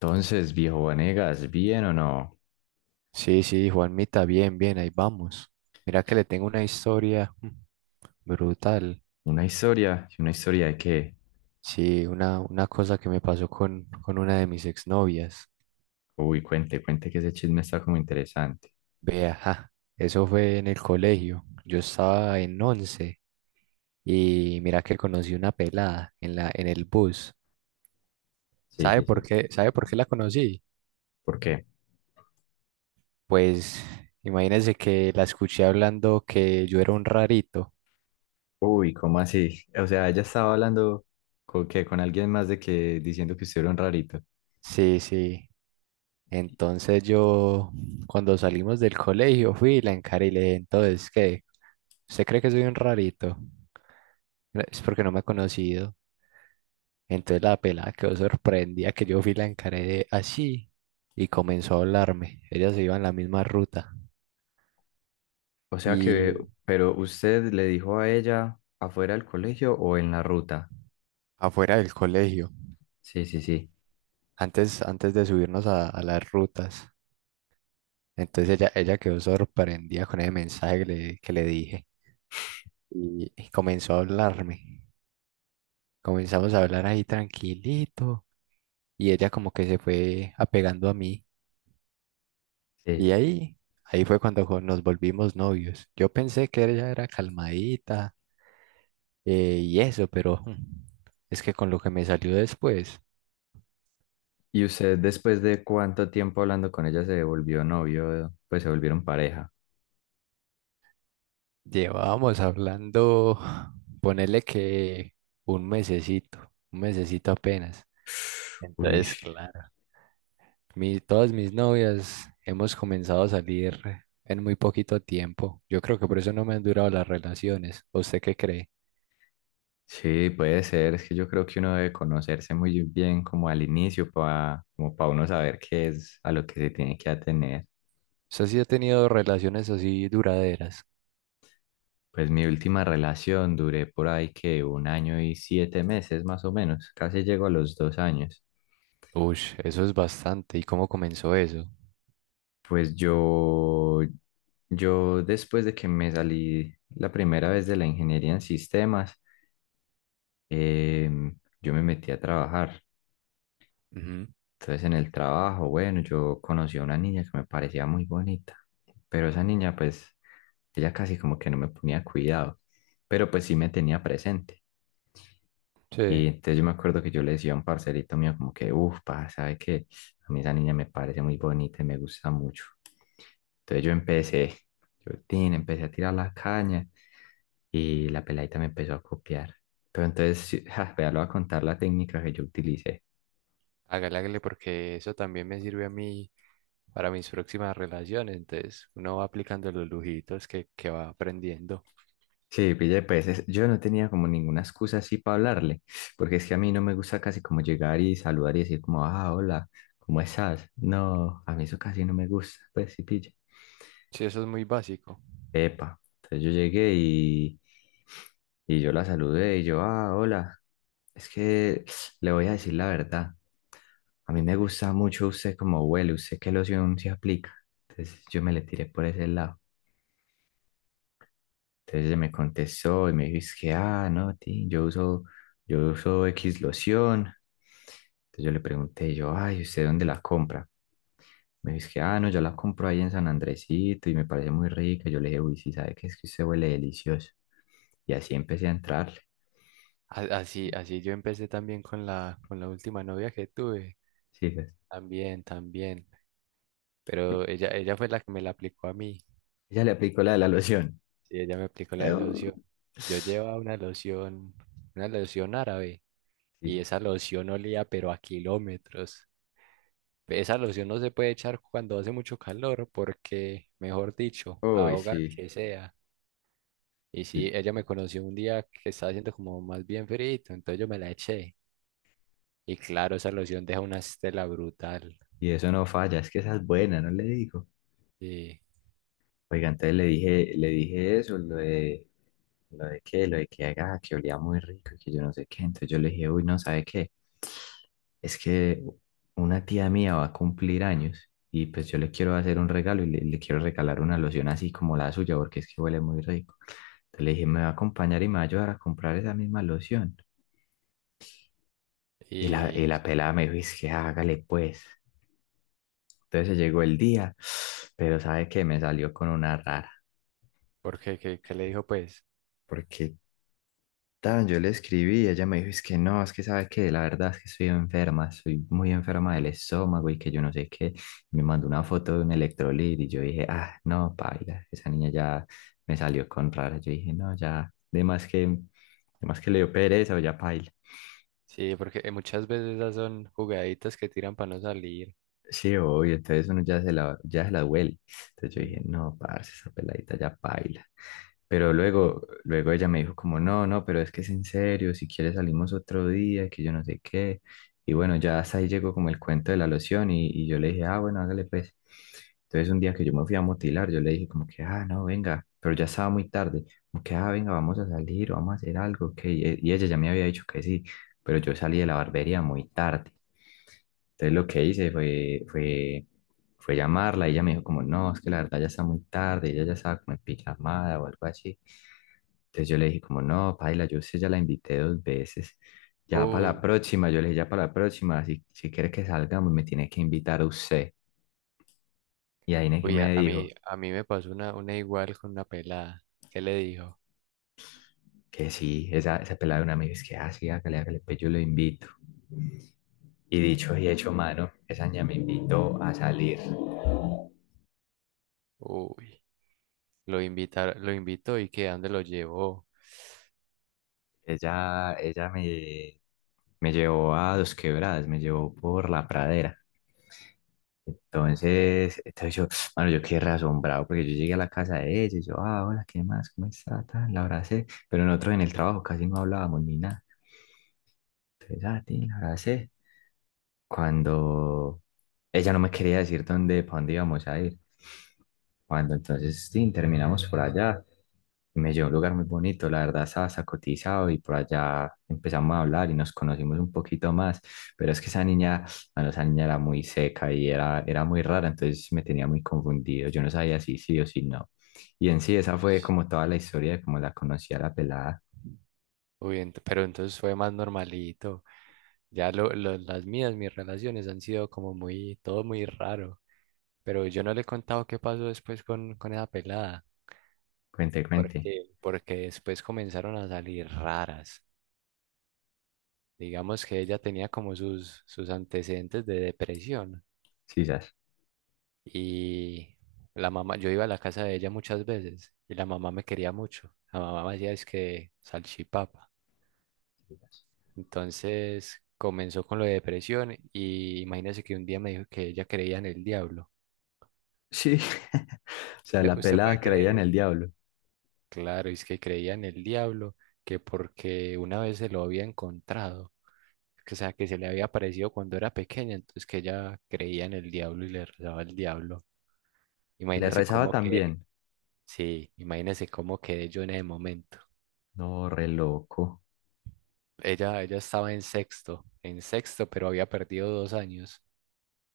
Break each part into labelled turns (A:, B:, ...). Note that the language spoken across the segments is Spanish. A: Entonces, viejo Vanegas, ¿bien o no?
B: Sí, sí, Juanmita, bien, bien, ahí vamos. Mira que le tengo una historia brutal.
A: Una historia, ¿y una historia de qué?
B: Sí, una cosa que me pasó con una de mis exnovias.
A: Uy, cuente, cuente que ese chisme está como interesante.
B: Vea, ajá. Eso fue en el colegio. Yo estaba en once y mira que conocí una pelada en el bus.
A: Sí,
B: ¿Sabe
A: sí,
B: por
A: sí.
B: qué? ¿Sabe por qué la conocí?
A: ¿Por qué?
B: Pues imagínense que la escuché hablando que yo era un rarito.
A: Uy, ¿cómo así? O sea, ella estaba hablando con que con alguien más de que diciendo que usted era un rarito.
B: Sí, sí. Entonces yo, cuando salimos del colegio, fui y la encaré y le dije, entonces, ¿qué? ¿Usted cree que soy un rarito? "No, es porque no me ha conocido. Entonces la pelada quedó sorprendida que yo fui y la encaré de así y comenzó a hablarme. Ella se iba en la misma ruta
A: O sea que,
B: y
A: pero usted le dijo a ella afuera del colegio o en la ruta.
B: afuera del colegio,
A: Sí, sí, sí.
B: antes de subirnos a las rutas. Entonces ella quedó sorprendida con el mensaje que le dije y comenzó a hablarme. Comenzamos a hablar ahí tranquilito. Y ella como que se fue apegando a mí
A: Sí.
B: y ahí fue cuando nos volvimos novios. Yo pensé que ella era calmadita, y eso, pero es que con lo que me salió después,
A: ¿Y usted después de cuánto tiempo hablando con ella se volvió novio? Pues se volvieron pareja.
B: llevábamos hablando, ponele que un mesecito apenas.
A: Uy.
B: Entonces, claro, todas mis novias hemos comenzado a salir en muy poquito tiempo. Yo creo que por eso no me han durado las relaciones. ¿Usted qué cree?
A: Sí, puede ser. Es que yo creo que uno debe conocerse muy bien como al inicio para como para uno saber qué es a lo que se tiene que atener.
B: ¿Usted sí ha tenido relaciones así duraderas?
A: Pues mi última relación duré por ahí que 1 año y 7 meses más o menos. Casi llego a los 2 años.
B: Uy, eso es bastante. ¿Y cómo comenzó eso?
A: Pues yo, después de que me salí la primera vez de la ingeniería en sistemas, yo me metí a trabajar.
B: Ujú.
A: Entonces en el trabajo, bueno, yo conocí a una niña que me parecía muy bonita, pero esa niña pues, ella casi como que no me ponía cuidado, pero pues sí me tenía presente. Y
B: Sí,
A: entonces yo me acuerdo que yo le decía a un parcerito mío como que, uff, pa, sabe que a mí esa niña me parece muy bonita y me gusta mucho. Entonces yo empecé, yo tin, Empecé a tirar la caña y la peladita me empezó a copiar. Pero entonces, sí, ja, vea, le voy a contar la técnica que yo utilicé.
B: hágale, hágale, porque eso también me sirve a mí para mis próximas relaciones. Entonces, uno va aplicando los lujitos que va aprendiendo.
A: Sí, pille, pues es- yo no tenía como ninguna excusa así para hablarle, porque es que a mí no me gusta casi como llegar y saludar y decir como, ah, hola, ¿cómo estás? No, a mí eso casi no me gusta, pues sí, pille.
B: Sí, eso es muy básico.
A: Epa, entonces yo llegué y yo la saludé y yo, ah, hola, es que le voy a decir la verdad, a mí me gusta mucho usted como huele, usted qué loción se aplica, entonces yo me le tiré por ese lado. Entonces ella me contestó y me dijo, es que, ah, no, ti, yo uso X loción. Entonces yo le pregunté, yo, ay, ¿usted dónde la compra? Me dijo, es que, ah, no, yo la compro ahí en San Andresito y me parece muy rica. Yo le dije, uy, sí, ¿sabe qué? Es que usted huele delicioso. Y así empecé a entrarle.
B: Así, así yo empecé también con con la última novia que tuve.
A: Sí, ¿sabes?
B: También, también. Pero ella fue la que me la aplicó a mí.
A: Ella le aplicó la de la loción.
B: Sí, ella me aplicó la de
A: Eu.
B: loción. Yo llevaba una loción árabe.
A: Sí,
B: Y
A: ¿sabes?
B: esa loción olía pero a kilómetros. Esa loción no se puede echar cuando hace mucho calor porque, mejor dicho,
A: Uy,
B: ahoga al
A: sí.
B: que sea. Y
A: Y
B: sí, ella me conoció un día que estaba haciendo como más bien frío, entonces yo me la eché. Y claro, esa loción deja una estela brutal.
A: y eso no falla, es que esa es buena, no le digo.
B: Y,
A: Oiga, entonces le dije eso, lo de qué, lo de que haga, que olía muy rico y que yo no sé qué. Entonces yo le dije, uy, no, ¿sabe qué? Es que una tía mía va a cumplir años y pues yo le quiero hacer un regalo y le quiero regalar una loción así como la suya porque es que huele muy rico. Entonces le dije, me va a acompañar y me va a ayudar a comprar esa misma loción. Y
B: y
A: la pelada me dijo, es que hágale pues. Entonces llegó el día, pero ¿sabe qué? Me salió con una rara
B: ¿Por qué? ¿Qué le dijo pues?
A: porque tan, yo le escribí y ella me dijo, es que no, es que sabe que la verdad es que estoy enferma, estoy muy enferma del estómago y que yo no sé qué. Me mandó una foto de un electrolit y yo dije, ah, no, paila, esa niña ya me salió con rara. Yo dije, no, ya, de más que le dio pereza o ya paila.
B: Sí, porque muchas veces esas son jugaditas que tiran para no salir.
A: Sí, obvio, entonces uno ya se la duele. Entonces yo dije,
B: Mm.
A: no, parce, esa peladita ya baila. Pero luego, luego ella me dijo como, no, no, pero es que es en serio, si quieres salimos otro día, que yo no sé qué. Y bueno, ya hasta ahí llegó como el cuento de la loción y yo le dije, ah, bueno, hágale pues. Entonces un día que yo me fui a motilar, yo le dije como que, ah, no, venga, pero ya estaba muy tarde, como que, ah, venga, vamos a salir, vamos a hacer algo, que y ella ya me había dicho que sí, pero yo salí de la barbería muy tarde. Entonces lo que hice fue llamarla y ella me dijo como, no, es que la verdad ya está muy tarde, ella ya estaba como en pijamada o algo así. Entonces yo le dije como, no, paila, yo sé, ya la invité 2 veces, ya para la
B: Uy,
A: próxima, yo le dije, ya para la próxima, si quiere que salgamos, me tiene que invitar a usted. Y ahí es que
B: uy,
A: me dijo
B: a mí me pasó una igual con una pelada. ¿Qué le dijo?
A: que sí, esa pelada de una amiga es que, ah, sí, hágale, hágale, pues yo lo invito. Y dicho y hecho, mano, esa niña me invitó a salir.
B: Uy. Lo invitó y que a dónde lo llevó.
A: Ella, ella me, Me llevó a Dos Quebradas, me llevó por la pradera. Entonces yo, bueno, yo quedé re asombrado porque yo llegué a la casa de ella y yo, ah, hola, ¿qué más? ¿Cómo está? Tal, la abracé, pero nosotros en el trabajo casi no hablábamos ni nada. Entonces, ah, ti, la abracé. Cuando ella no me quería decir dónde, para dónde íbamos a ir. Cuando entonces sí, terminamos por allá, me llevó a un lugar muy bonito, la verdad estaba sacotizado y por allá empezamos a hablar y nos conocimos un poquito más, pero es que esa niña, bueno, esa niña era muy seca y era muy rara, entonces me tenía muy confundido, yo no sabía si sí o si no. Y en sí, esa
B: Uy,
A: fue como toda la historia de cómo la conocí a la pelada.
B: uy, pero entonces fue más normalito. Ya mis relaciones han sido como muy, todo muy raro. Pero yo no le he contado qué pasó después con esa pelada.
A: Cuente, cuente,
B: Porque después comenzaron a salir raras. Digamos que ella tenía como sus antecedentes de depresión.
A: sí, sas.
B: Y la mamá, yo iba a la casa de ella muchas veces y la mamá me quería mucho. La mamá me hacía es que salchipapa. Entonces comenzó con lo de depresión y imagínese que un día me dijo que ella creía en el diablo.
A: Sí, o sea, la
B: ¿Usted puede
A: pelada
B: creer
A: creía en el
B: eso?
A: diablo.
B: Claro, es que creía en el diablo, que porque una vez se lo había encontrado, que, o sea, que se le había aparecido cuando era pequeña, entonces que ella creía en el diablo y le rezaba al diablo.
A: Le
B: Imagínese
A: rezaba
B: cómo que,
A: también.
B: sí, imagínese cómo quedé yo en ese momento.
A: No, re loco.
B: Ella estaba en sexto, pero había perdido 2 años.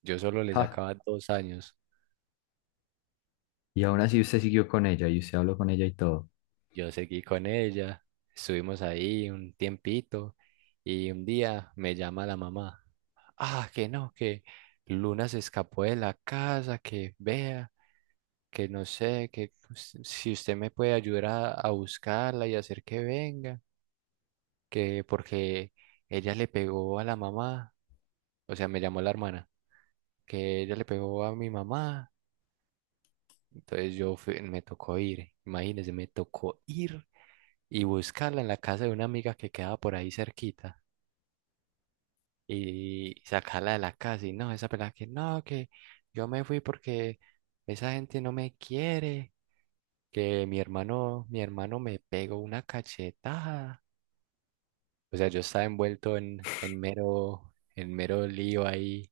B: Yo solo le
A: Ja.
B: sacaba 2 años.
A: Y aún así usted siguió con ella y usted habló con ella y todo.
B: Yo seguí con ella, estuvimos ahí un tiempito y un día me llama la mamá. Ah, que no, que Luna se escapó de la casa, que vea, que no sé, que si usted me puede ayudar a buscarla y hacer que venga, que porque ella le pegó a la mamá, o sea, me llamó la hermana, que ella le pegó a mi mamá, entonces me tocó ir, imagínese, me tocó ir y buscarla en la casa de una amiga que quedaba por ahí cerquita. Y sacarla de la casa. Y no, esa pelada que no, que yo me fui porque esa gente no me quiere, que mi hermano, me pegó una cachetada. O sea, yo estaba envuelto en mero lío ahí,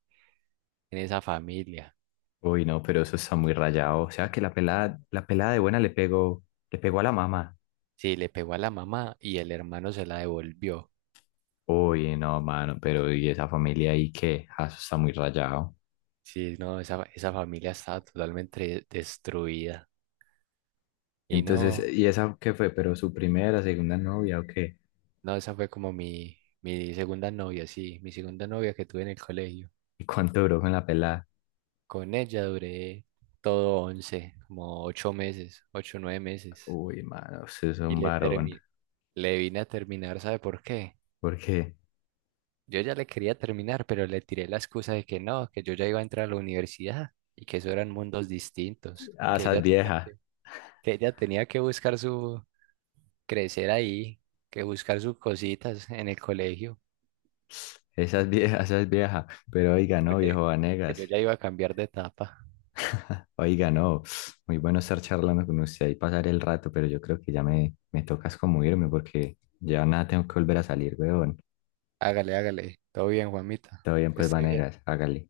B: en esa familia.
A: Uy, no, pero eso está muy rayado. O sea que la pelada de buena le pegó a la mamá.
B: Sí, le pegó a la mamá y el hermano se la devolvió.
A: Uy, no, mano, pero ¿y esa familia ahí qué? Ah, eso está muy rayado.
B: Sí, no, esa familia estaba totalmente destruida. Y
A: Entonces,
B: no,
A: ¿y esa qué fue? ¿Pero su primera, segunda novia o qué?
B: no, esa fue como mi segunda novia, sí, mi segunda novia que tuve en el colegio.
A: ¿Y cuánto duró con la pelada?
B: Con ella duré todo 11, como 8 meses, 8 o 9 meses.
A: Uy, mano, usted es
B: Y
A: un varón.
B: le vine a terminar, ¿sabe por qué?
A: ¿Por qué?
B: Yo ya le quería terminar, pero le tiré la excusa de que no, que yo ya iba a entrar a la universidad y que eso eran mundos distintos,
A: Ah, esa es vieja.
B: que ella tenía que buscar su crecer ahí, que buscar sus cositas en el colegio,
A: Esa es vieja, esa es vieja. Pero oiga, no, viejo
B: porque que yo
A: Vanegas.
B: ya iba a cambiar de etapa.
A: Oiga, no, muy bueno estar charlando con usted y pasar el rato, pero yo creo que ya me tocas como irme porque ya nada tengo que volver a salir, weón.
B: Hágale, hágale. Todo bien, Juanita.
A: Todo bien,
B: Que
A: pues,
B: esté bien.
A: Vanegas, hágale.